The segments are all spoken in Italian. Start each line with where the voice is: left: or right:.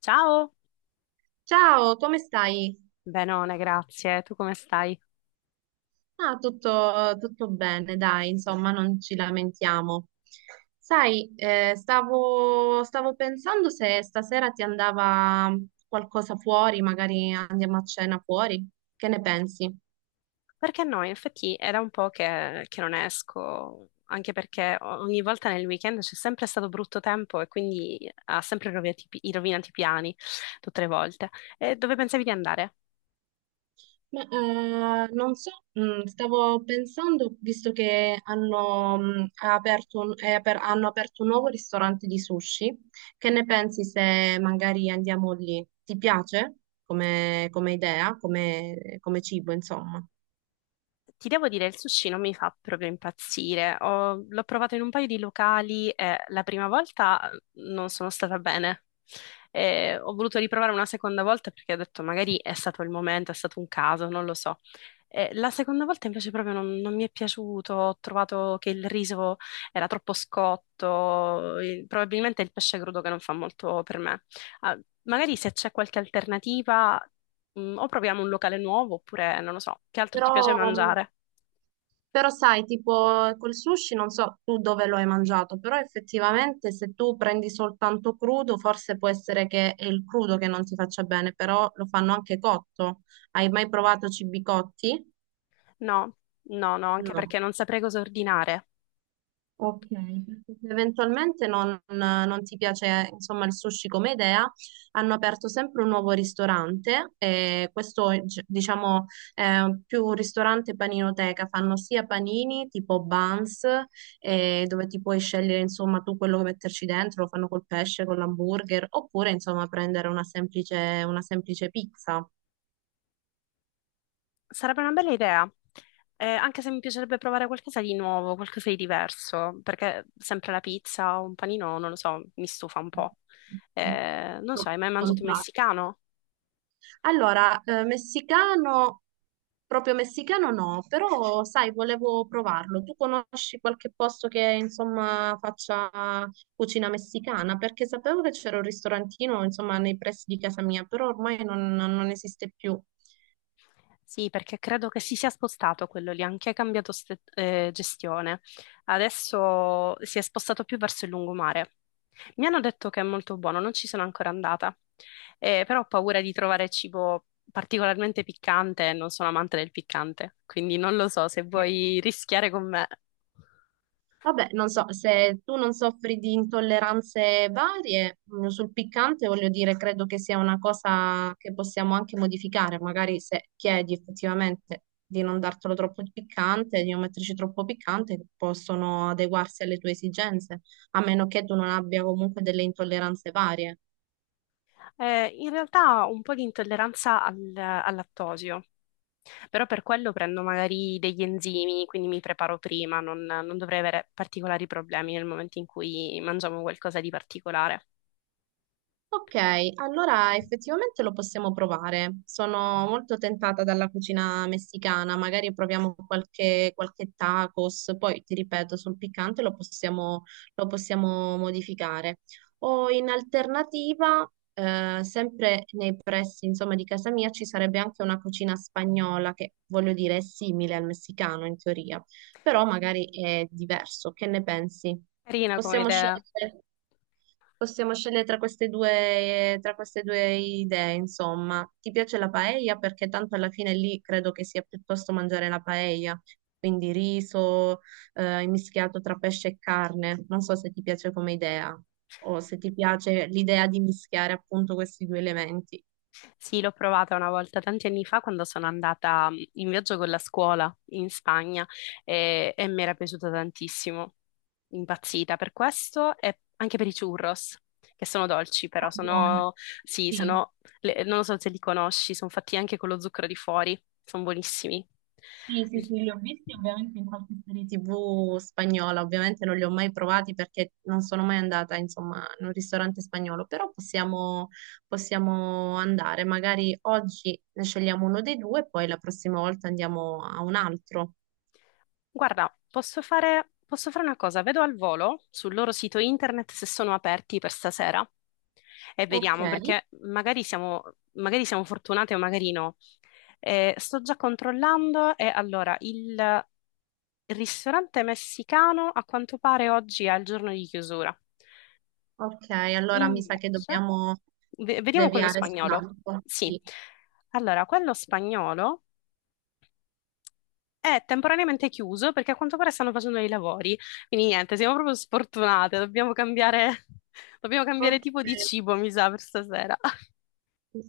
left: Ciao,
right: Ciao, come stai?
left: benone, grazie. Tu come stai?
right: Ah, tutto bene, dai, insomma, non ci lamentiamo. Sai, stavo pensando se stasera ti andava qualcosa fuori, magari andiamo a cena fuori. Che ne pensi?
left: Perché no, in effetti era un po' che non esco, anche perché ogni volta nel weekend c'è sempre stato brutto tempo e quindi ha sempre rovinati i rovinati i piani, tutte le volte. E dove pensavi di andare?
right: Ma, non so, stavo pensando, visto che hanno, mm, ha aperto un, è aper- hanno aperto un nuovo ristorante di sushi, che ne pensi se magari andiamo lì? Ti piace come idea, come cibo, insomma?
left: Ti devo dire, il sushi non mi fa proprio impazzire. L'ho provato in un paio di locali e la prima volta non sono stata bene. E ho voluto riprovare una seconda volta perché ho detto magari è stato il momento, è stato un caso, non lo so. E la seconda volta invece proprio non mi è piaciuto, ho trovato che il riso era troppo scotto, e probabilmente è il pesce crudo che non fa molto per me. Ah, magari se c'è qualche alternativa, o proviamo un locale nuovo, oppure non lo so, che altro ti
right: Però,
left: piace mangiare?
right: Però sai, tipo col sushi, non so tu dove lo hai mangiato, però effettivamente se tu prendi soltanto crudo, forse può essere che è il crudo che non ti faccia bene, però lo fanno anche cotto. Hai mai provato cibi cotti?
left: No, no, no, anche perché
right: No.
left: non saprei cosa ordinare.
right: Ok, perché se eventualmente non ti piace, insomma, il sushi come idea, hanno aperto sempre un nuovo ristorante, e questo è, diciamo è più un ristorante paninoteca, fanno sia panini tipo buns, dove ti puoi scegliere insomma tu quello che metterci dentro, lo fanno col pesce, con l'hamburger, oppure insomma prendere una semplice pizza.
left: Sarebbe una bella idea, anche se mi piacerebbe provare qualcosa di nuovo, qualcosa di diverso, perché sempre la pizza o un panino, non lo so, mi stufa un po'. Non so, hai mai mangiato messicano?
right: Allora, messicano, proprio messicano no, però sai, volevo provarlo. Tu conosci qualche posto che insomma faccia cucina messicana? Perché sapevo che c'era un ristorantino insomma nei pressi di casa mia, però ormai non esiste più.
left: Sì, perché credo che si sia spostato quello lì, anche cambiato gestione. Adesso si è spostato più verso il lungomare. Mi hanno detto che è molto buono, non ci sono ancora andata. Però ho paura di trovare cibo particolarmente piccante e non sono amante del piccante, quindi non lo so se vuoi rischiare con me.
right: Vabbè, non so, se tu non soffri di intolleranze varie sul piccante, voglio dire, credo che sia una cosa che possiamo anche modificare, magari se chiedi effettivamente di non dartelo troppo piccante, di non metterci troppo piccante, possono adeguarsi alle tue esigenze, a meno che tu non abbia comunque delle intolleranze varie.
left: In realtà ho un po' di intolleranza al lattosio, però per quello prendo magari degli enzimi, quindi mi preparo prima, non dovrei avere particolari problemi nel momento in cui mangiamo qualcosa di particolare.
right: Ok, allora effettivamente lo possiamo provare. Sono molto tentata dalla cucina messicana, magari proviamo qualche tacos, poi ti ripeto, sul piccante lo possiamo modificare. O in alternativa, sempre nei pressi, insomma, di casa mia ci sarebbe anche una cucina spagnola che, voglio dire, è simile al messicano in teoria, però magari è diverso. Che ne pensi?
left: Carina come
right: Possiamo
left: idea.
right: scegliere. Possiamo scegliere tra queste due idee, insomma. Ti piace la paella? Perché tanto alla fine lì credo che sia piuttosto mangiare la paella, quindi riso, mischiato tra pesce e carne. Non so se ti piace come idea o se ti piace l'idea di mischiare appunto questi due elementi.
left: Sì, l'ho provata una volta tanti anni fa quando sono andata in viaggio con la scuola in Spagna e mi era piaciuta tantissimo, impazzita per questo e anche per i churros, che sono dolci, però
right: Ah, buono,
left: sono, sì,
right: sì.
left: sono, non lo so se li conosci, sono fatti anche con lo zucchero di fuori, sono buonissimi.
right: Sì, sì, sì, li ho visti ovviamente in qualche serie TV spagnola, ovviamente non li ho mai provati perché non sono mai andata, insomma, in un ristorante spagnolo, però possiamo andare, magari oggi ne scegliamo uno dei due e poi la prossima volta andiamo a un altro.
left: Guarda, posso fare una cosa, vedo al volo sul loro sito internet se sono aperti per stasera. E
right: Ok,
left: vediamo, perché magari siamo fortunate o magari no. Sto già controllando e allora il ristorante messicano a quanto pare oggi è il giorno di chiusura.
right: ok, allora mi sa che
left: Invece,
right: dobbiamo
left: vediamo quello
right: deviare
left: spagnolo.
right: sull'altro.
left: Sì.
right: Sì.
left: Allora, quello spagnolo è temporaneamente chiuso perché a quanto pare stanno facendo dei lavori. Quindi niente, siamo proprio sfortunate, dobbiamo cambiare, dobbiamo cambiare
right: Ok.
left: tipo di cibo, mi sa, per stasera.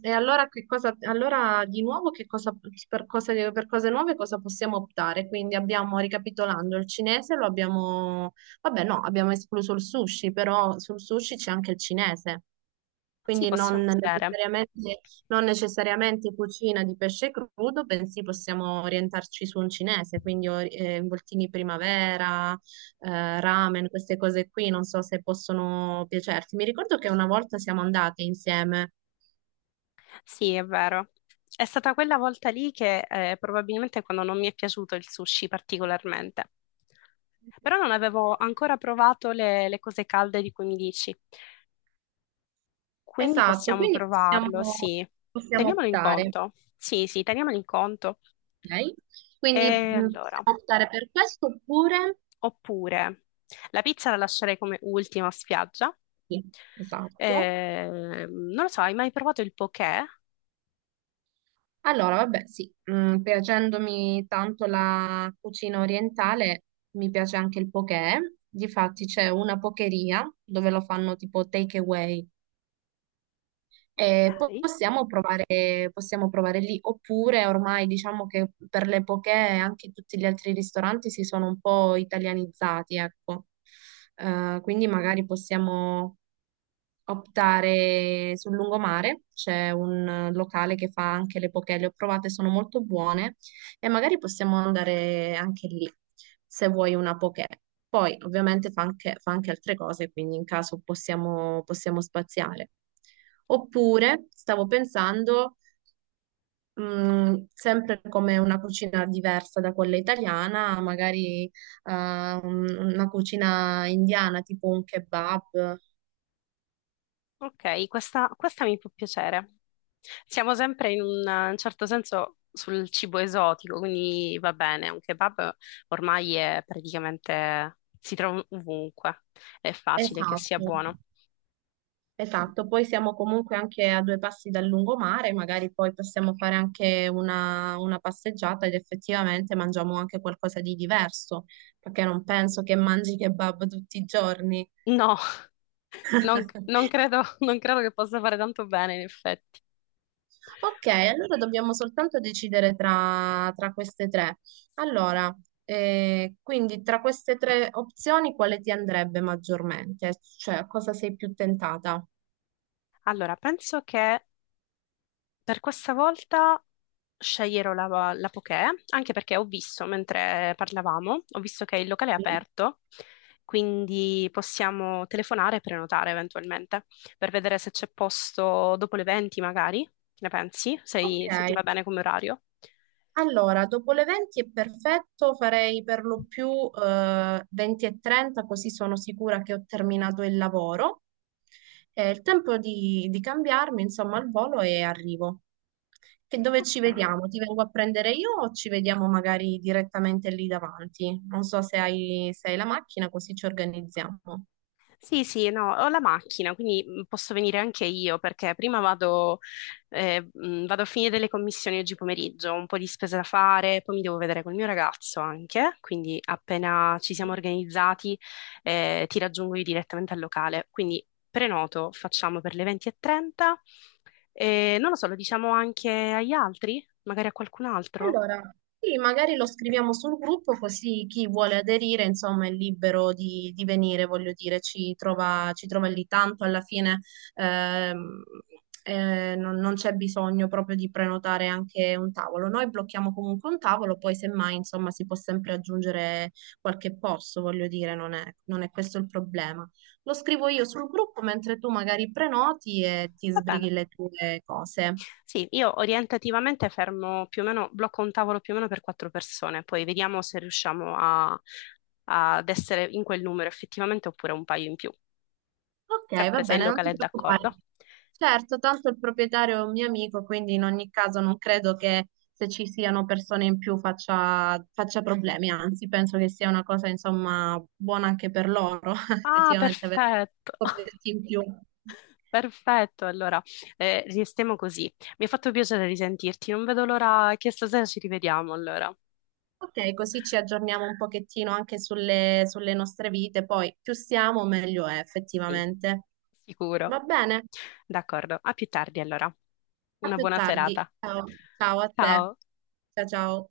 right: E allora, che cosa, allora di nuovo che cosa, per cose nuove cosa possiamo optare? Quindi abbiamo, ricapitolando, il cinese lo abbiamo, vabbè no, abbiamo escluso il sushi, però sul sushi c'è anche il cinese,
left: Sì,
right: quindi non
left: possiamo vedere.
right: necessariamente, non necessariamente cucina di pesce crudo, bensì possiamo orientarci su un cinese, quindi involtini primavera, ramen, queste cose qui, non so se possono piacerti. Mi ricordo che una volta siamo andate insieme.
left: Sì, è vero. È stata quella volta lì che probabilmente quando non mi è piaciuto il sushi particolarmente. Però non avevo ancora provato le cose calde di cui mi dici. Quindi
right: Esatto,
left: possiamo
right: quindi
left: provarlo,
right: possiamo,
left: sì.
right: possiamo
left: Teniamolo in
right: optare,
left: conto. Sì, sì, teniamolo in conto.
right: ok?
left: E
right: Quindi
left: allora,
right: possiamo optare per questo oppure...
left: oppure la pizza la lascerei come ultima spiaggia.
right: Sì, esatto.
left: Non lo so, hai mai provato il poké?
right: Allora, vabbè, sì, piacendomi tanto la cucina orientale, mi piace anche il poké. Difatti c'è una pokeria dove lo fanno tipo take away,
left: Ok.
right: possiamo provare lì, oppure ormai diciamo che per le poche anche tutti gli altri ristoranti si sono un po' italianizzati, ecco. Quindi magari optare sul lungomare, c'è un locale che fa anche le poke, le ho provate, sono molto buone e magari possiamo andare anche lì se vuoi una poke. Poi ovviamente fa anche altre cose, quindi in caso possiamo spaziare. Oppure stavo pensando, sempre come una cucina diversa da quella italiana, magari una cucina indiana, tipo un kebab.
left: Ok, questa mi può piacere. Siamo sempre in un certo senso sul cibo esotico, quindi va bene, un kebab ormai è praticamente si trova ovunque, è facile che sia
right: Esatto.
left: buono.
right: Esatto, poi siamo comunque anche a due passi dal lungomare, magari poi possiamo fare anche una passeggiata ed effettivamente mangiamo anche qualcosa di diverso, perché non penso che mangi kebab tutti i giorni.
left: No, non credo che possa fare tanto bene, in effetti.
right: Ok, allora dobbiamo soltanto decidere tra queste tre. Allora, quindi tra queste tre opzioni quale ti andrebbe maggiormente? Cioè, a cosa sei più tentata?
left: Allora, penso che per questa volta sceglierò la poké, anche perché ho visto, mentre parlavamo, ho visto che il locale è
right: Sì.
left: aperto, quindi possiamo telefonare e prenotare eventualmente, per vedere se c'è posto dopo le 20 magari. Che ne pensi?
right: Ok,
left: Se ti va bene come orario?
right: Allora, dopo le 20 è perfetto, farei per lo più 20 e 30, così sono sicura che ho terminato il lavoro. È il tempo di cambiarmi, insomma, al volo e arrivo. Che dove ci
left: Ok.
right: vediamo? Ti vengo a prendere io o ci vediamo magari direttamente lì davanti? Non so se hai, la macchina, così ci organizziamo.
left: Sì, sì, no, ho la macchina, quindi posso venire anche io perché prima vado, vado a finire le commissioni oggi pomeriggio, ho un po' di spese da fare, poi mi devo vedere col mio ragazzo anche, quindi appena ci siamo organizzati, ti raggiungo io direttamente al locale. Quindi prenoto, facciamo per le 20:30 e trenta e non lo so, lo diciamo anche agli altri, magari a qualcun altro.
right: Allora, sì, magari lo scriviamo sul gruppo così chi vuole aderire, insomma, è libero di venire, voglio dire, ci trova lì tanto, alla fine ehm, non c'è bisogno proprio di prenotare anche un tavolo. Noi blocchiamo comunque un tavolo, poi semmai, insomma, si può sempre aggiungere qualche posto, voglio dire, non è questo il problema. Lo scrivo io sul gruppo mentre tu magari prenoti e ti
left: Va
right: sbrighi
left: bene.
right: le tue cose.
left: Sì, io orientativamente fermo più o meno, blocco un tavolo più o meno per quattro persone, poi vediamo se riusciamo ad essere in quel numero effettivamente oppure un paio in più,
right: Ok, va
left: sempre se il
right: bene, non
left: locale
right: ti
left: è
right: preoccupare.
left: d'accordo.
right: Certo, tanto il proprietario è un mio amico, quindi in ogni caso non credo che se ci siano persone in più faccia problemi, anzi penso che sia una cosa insomma buona anche per loro,
left: Ah,
right: effettivamente avere
left: perfetto,
right: scoperti in più.
left: perfetto, allora, restiamo così. Mi ha fatto piacere risentirti, non vedo l'ora che stasera ci rivediamo allora.
right: Ok, così ci aggiorniamo un pochettino anche sulle nostre vite, poi più siamo meglio è
left: Sì,
right: effettivamente.
left: sicuro.
right: Va bene,
left: D'accordo, a più tardi allora.
right: a
left: Una
right: più
left: buona
right: tardi.
left: serata.
right: Ciao, ciao a te.
left: Ciao.
right: Ciao ciao.